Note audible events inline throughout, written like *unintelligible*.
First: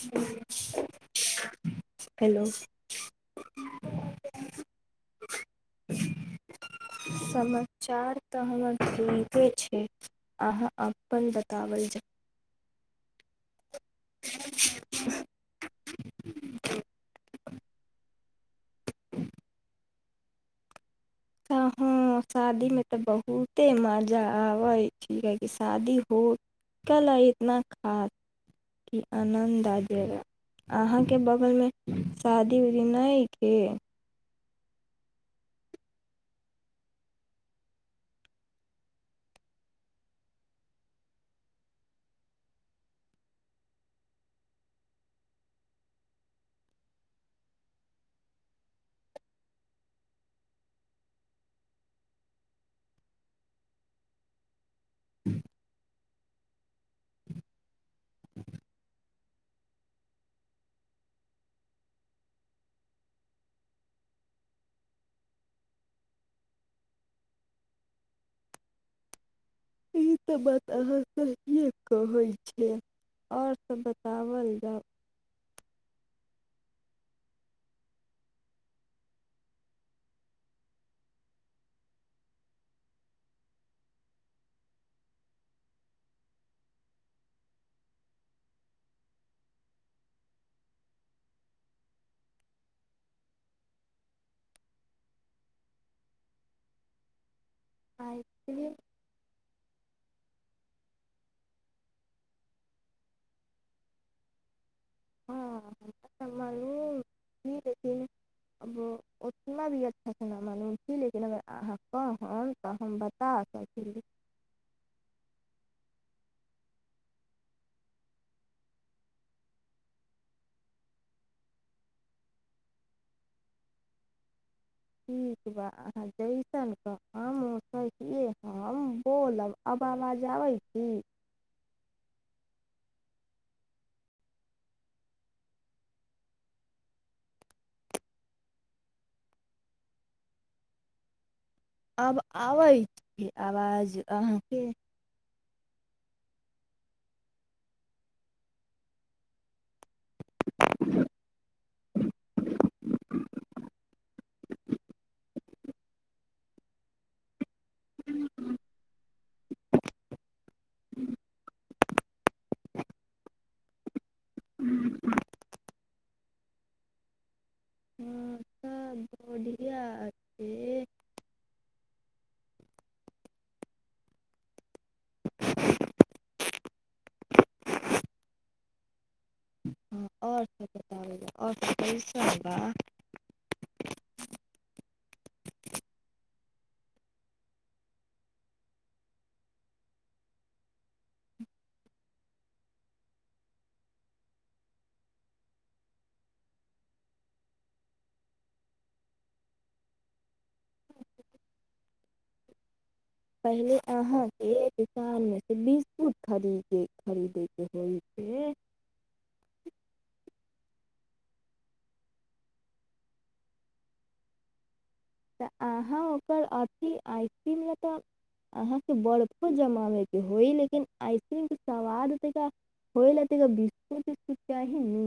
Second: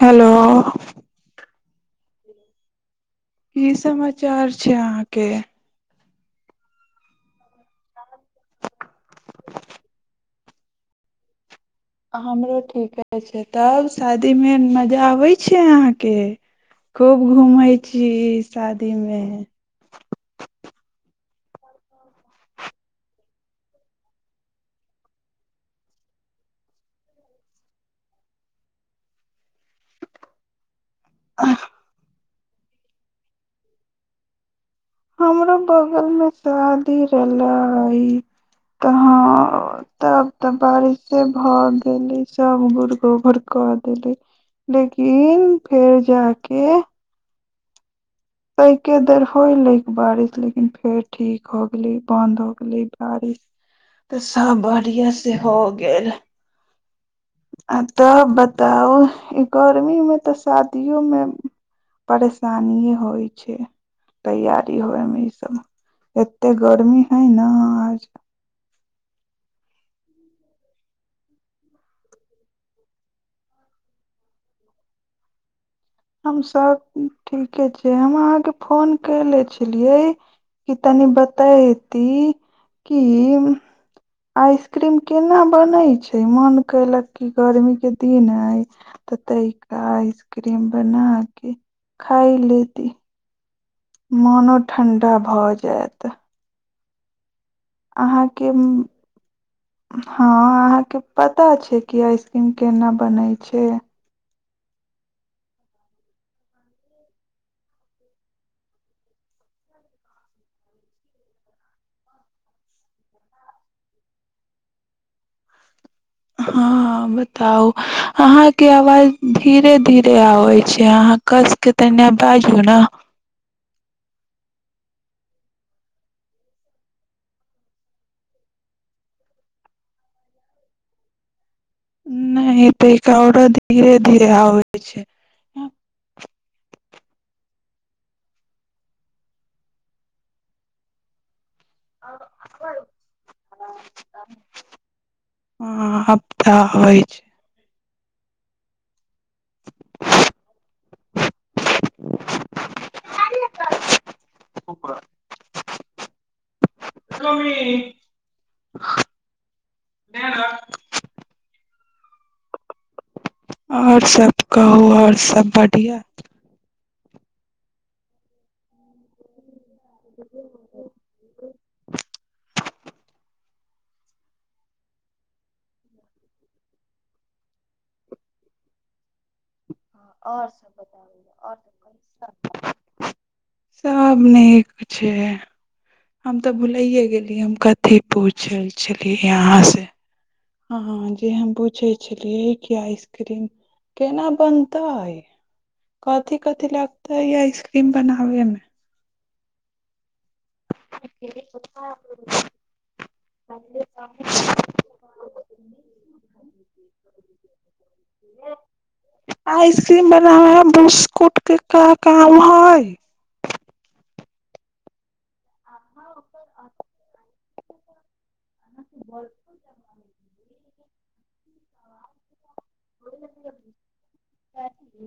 hello hello की समाचार छै अहाँके समाचार तऽ हमर ठीके छैय अहाँ अपन ब- *unintelligible* हमरो ठीके छैय तब शादी में मजा आबै छैय अहाँके खूब घूमै छी शादी मे हँ हँ शादीमे तऽ बहुते मजा आबै छैय किया की शादी हो गैले इतना खास कि आनन्द आ जाएगा अहाँके बगलमे शादी उदी नहि के हमरो बगलमे शादी रहलै तऽ हँ तब तऽ बारिशे भऽ गेलै सभ गुड़ गोबर कऽ देलकै लेकिन फेर जा के कै के देर होयलै बारिश लेकिन फेर ठीक हो गेले बन्द हो गेले बारिश तऽ सभ बढ़िआँ से हो गेल आ तब बताउ ई गर्मीमे तऽ शादियोमे परेशानीए होइ छैय तैयारी होइ मे इसभ एतेक गर्मी हइ ने आज ई त बात अहाँ सहिए कहै छियै आओर सभ बताओल जाउ हमसभ ठीके छै हम अहाँके फोन केले छलियै कि तनि बतयती की आइसक्रीम केना बनै छै मन कयलक की गर्मीक के दिन अइ तऽ तनिक आइसक्रीम बना के खाइ लेती मोनो ठण्डा भऽ जायत अहाँके आइसक्रीम हँ अहाँके पता छै की आइसक्रीम केना बनै छै हँ हमऽ मालूम छी लेकिन अब उतना भी अच्छासँ नहि मालूम छी लेकिन अगर अहाँ कहम तऽ हम बता सकली हँ बताउ अहाँके आवाज धीरे धीरे आबै छै अहाँ कसके तनि बाजू ने ठीक बा अहाँ जैसन कहब हम ओसहियै हम बोलब अब आवाज आबै छी नहि आओरो धीरे धीर आबै छै अब आबै छै आवाज अहाँके हँ आब तऽ आबै छै *unintelligible* *unintelligible* *unintelligible* छै आओर सब कहू आओर सब बढ़िआँ हँ त ब *unintelligible* *unintelligible* *unintelligible* *unintelligible* हँ आओर सब बताबै आओर सब कैसन बा सब नीक छै हम तऽ भुलायै गेलियै हम कथि पूछै छलियै अहाँसे हँ जे हम पूछै छलियै कि आइसक्रीम केना बनतै कथि कथि लगतै आइसक्रीम बनाबेमे *unintelligible* पहिले अहाँके दुकानमे से बिस्कुट खरीद खरीदैके होइ छै बिस्कुटके के का काम हइ तऽ अहाँ ओकर अथि आ- *unintelligible* अहाँके बर्फो जमाबै के होइ लेकिन आइसक्रीम सवाद तिका होइल त बिसकुट उसकूट चाही नु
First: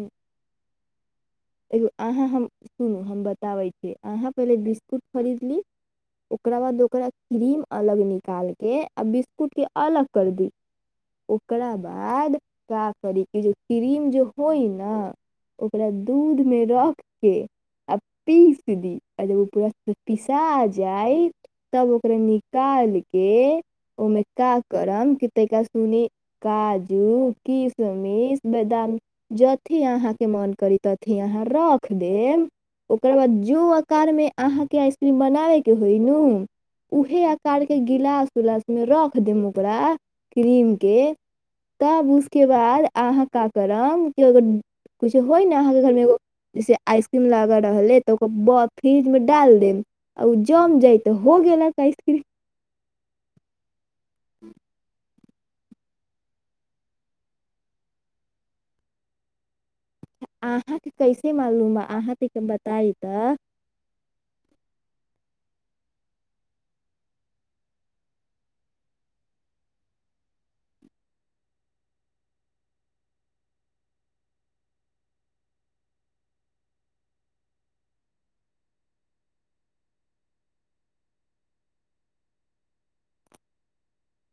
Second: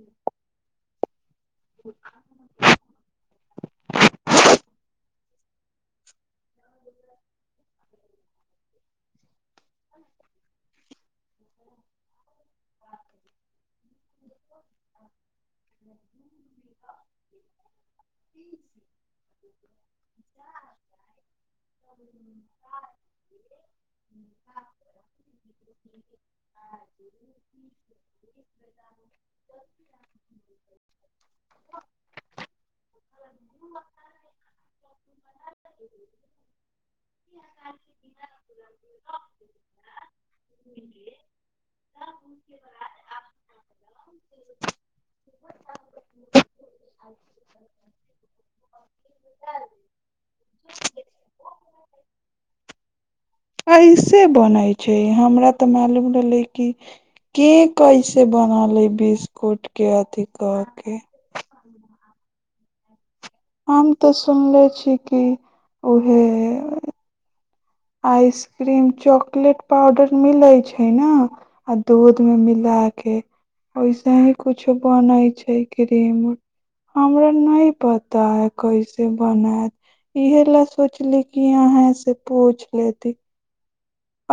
एगो अहाँ हम सुनू हम बताबै छी अहाँ पहिले बिस्- -कूट खरीद ली ओकरा बाद ओकरा क्रीम अलग निकालके आ बिस्कुट के अलग कर दी ओकरा बाद का करी कि जे क्रीम जे होई ने ओकरा दूध मे रख के आ पीस दी आ जब ओ पूरा पिसाज- जायत तब ओकरा निकालके ओमे का करम के तैका सुनी काजू किशमिश बदाम जथेह अहाँ के मन करी तथी अहाँ रख देब ओकरा बाद जो आकार मे अहाँ के आइसक्रीम बनाबे के होइ नू उहे आकार के गिलास उलास मे रख देम ओकरा क्रीम के तब उसके बाद अहाँ का करम की होइ ने अहाँके घर मे एगो जैसे आइसक्रीम लागऽ रहलै तऽ ब-ओकर फ्रिज मे डाल देब आ उ जम जाइत त हो गेला आइस्क्रीम ऐसे बनै छै हमरा तऽ मालूम रहले की के कैसे बनालै बिस्कुट के अथि कऽ अहाँके के कैसे मालूम बा अहाँ के बताई त हम तऽ सुनले छी कि उहे आइसक्रीम चॉकलेट पाउडर मिलै छैय न आ दूध मे मिलाके ओहिसे ही कुछो बनै छैय क्रीम उ हमरा नहि पता कैसे बनायत इहेलए सोचली कि अहाँ से पूछ लेती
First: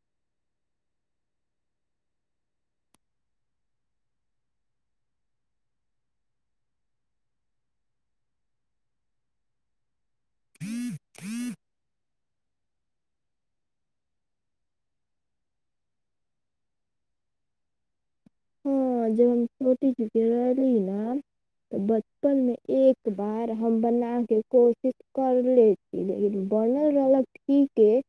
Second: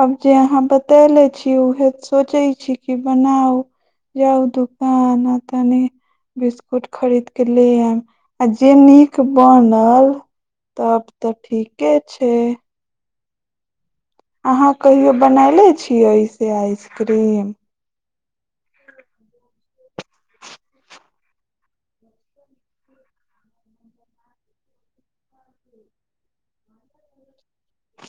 आब जे अहाँ बतले छी उहे सोचै छी कि बनाउ जाउ दुकान आ तनि बिस्कुट खरीदके ले आयब आ जे नीक बनल तब तऽ ठीक के छे अहाँ कहियो बनायले छियै एसे आइसक्रीम हँ जब हम छोटी जीके रहली ने तऽ बचपनमे एक बार हम बनाके कोशिश करले छी लेकिन बनल रहलक ठीके कऽ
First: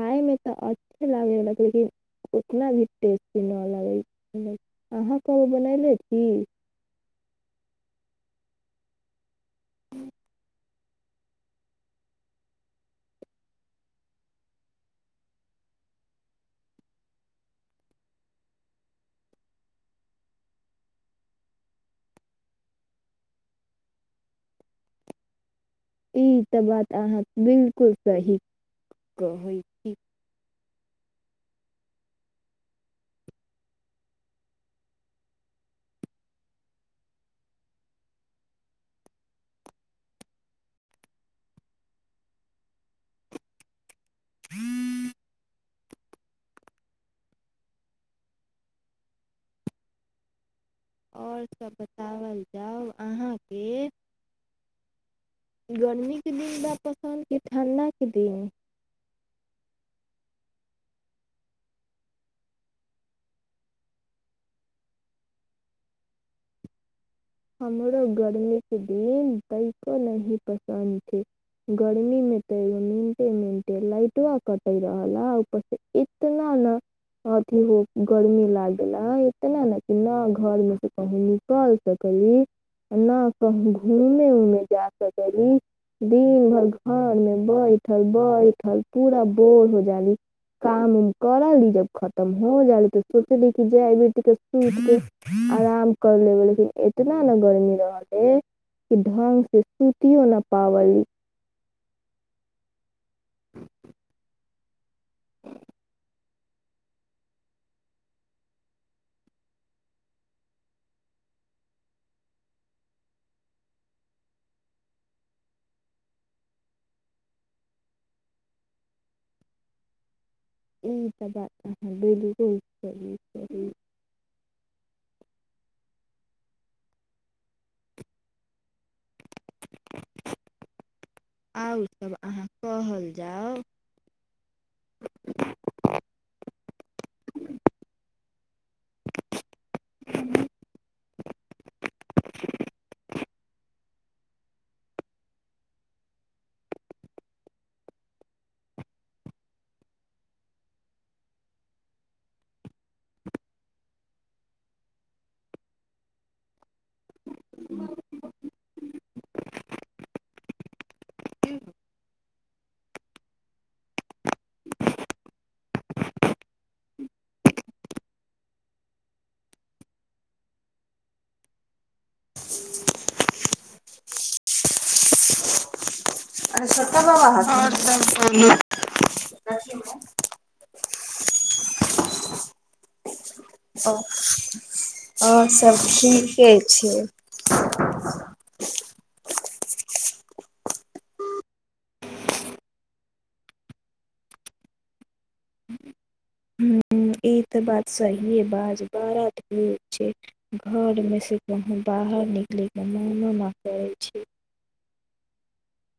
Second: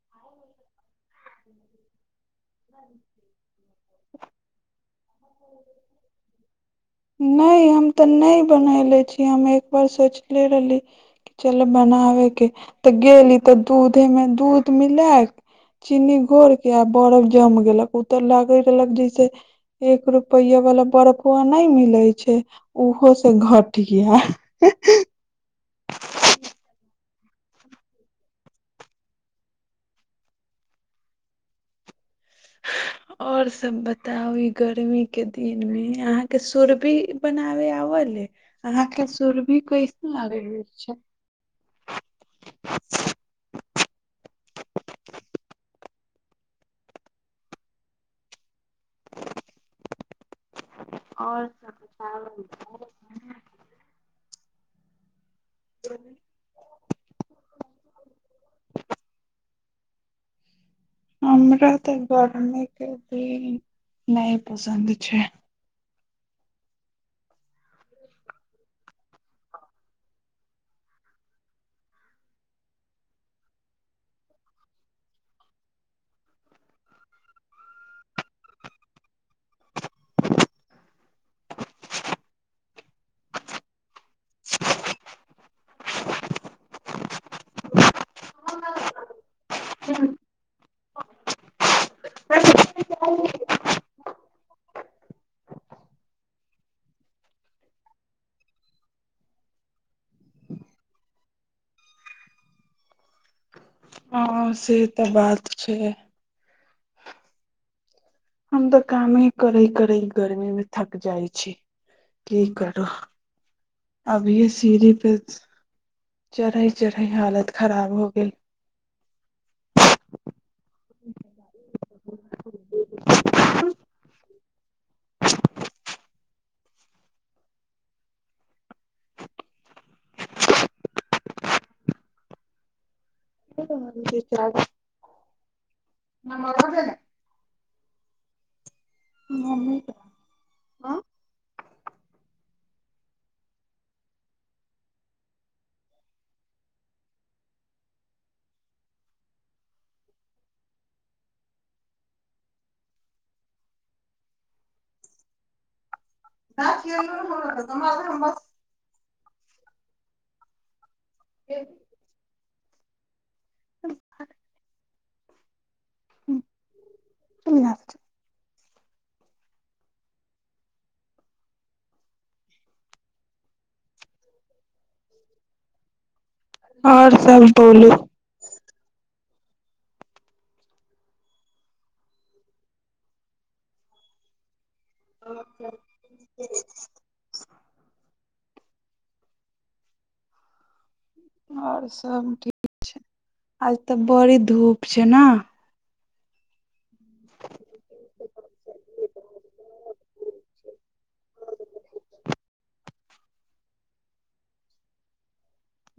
खायमे तऽ अच्छे लागेला लेकिन उतना भी टेस्टी न लगै ह- अहाँ नहि हम तऽ नहि बनले छी हम एक बार सोचले रहली कि चल बनाबेके तऽ गेली तऽ दूधे मे दूध मिलाके चीनी घोर के आ बर्फ जम गेलक उ त लागे रहलक जैसे एक रुपया वला बरफुआ नहि मिले छै उहो से घटिया ई तऽ बात अहाँ बिल्कुल सही कहै छी आओर सब बताउ ई गर्मी के दिन मे अहाँके सुरभी बनाबे आबले अहाँके सुरभी कैसन लागै छै आओर और सब सभ बताओल बताउ जाउ अहाँके गर्मीके दिन बा पसन्द की ठण्डा के दिन हमरा तऽ गर्मीके दिन नहि पसन्द छै हमरो गर्मीके दिन कनिको नहि पसन्द छै गर्मी मे तऽ एगो मिनटे मिनटे लाइटबा कटे रहेला ऊपरसे इतना ने अथी हो गर्मी लागेला इतना ने ना घरमे सुत कहुँ निकल सक - -ली न कहूँ घूमे उमे जा सकली दिन भरि घर मे बैठल बैठल पूरा बोर हो जाली काम उम करली जब खतम हो जाली तऽ सोचली क जय बेटी के सुत के आराम कर लेबे लेकिन इतना ने गर्मी रहले कि ढंग से सूतियो न पावली हँ से तऽ बात छै हम तऽ कामे करै करै गर्मी मे थक जाइ छी की करु अभीये सीढ़ी पे चढ़ै चढ़ई हालत खराब हो गेल ई तऽ बात अहाँ बिलकुल सही कही आउर सब अहाँ कहल जा *unintelligible* नंबर द दे न मम्मी के हंँ टास्क यर ऐलो रहे *unintelligible* बस के *unintelligible* हूँ की हाल छै आओर अरे सब बोलू सत्तर बाबा हेथीन आओर सब बोलू *unintelligible* आओर सभ ठीके छै *unintelligible* आओर सब ठीक छै आज तऽ बड़ी धूप छै न हूँ ई तऽ बात सहिए बाज बारा धूप छै घरमे सँ कहूँ बाहर निकलयै के मनो नै करै छै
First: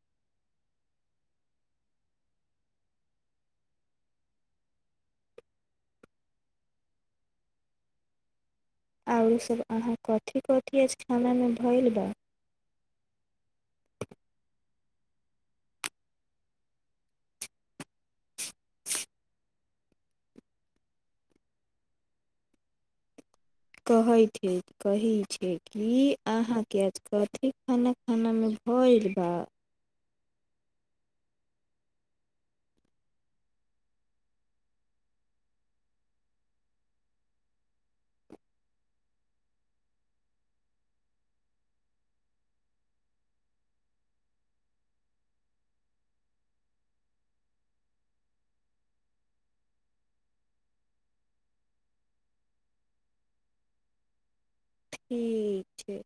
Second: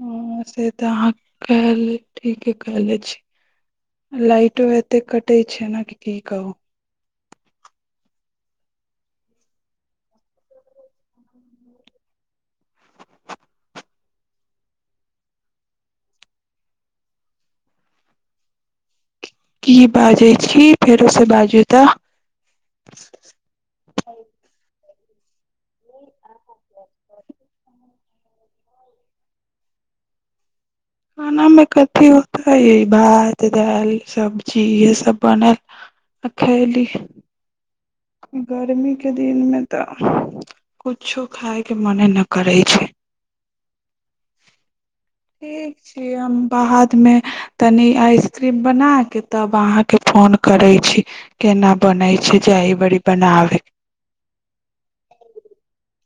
हँ से तऽ अहाँ कहल ठीके कहले छी लाइटो एतेक कटै छै ने के की कहू आओर सभ अहाँ कथि कथि अछि खाना मे भइल बा की बाजैय छी फेरोसँ बाजू तऽ कहै छी कहै छै की अहाँके आज कथि खाना खाना खानामे भइल बा खानामे कथि होतै भात दालि सब्जी इएहसभ बनल आ खयली गर्मी के दिन मे तऽ कुछो खाय के मने न करै छै ठीक छी हम बाद मे तनि आइसक्रीम बनाके तब अहाँके फोन करै छी केना बनैछै जायब बरी बनाबै ठीक छै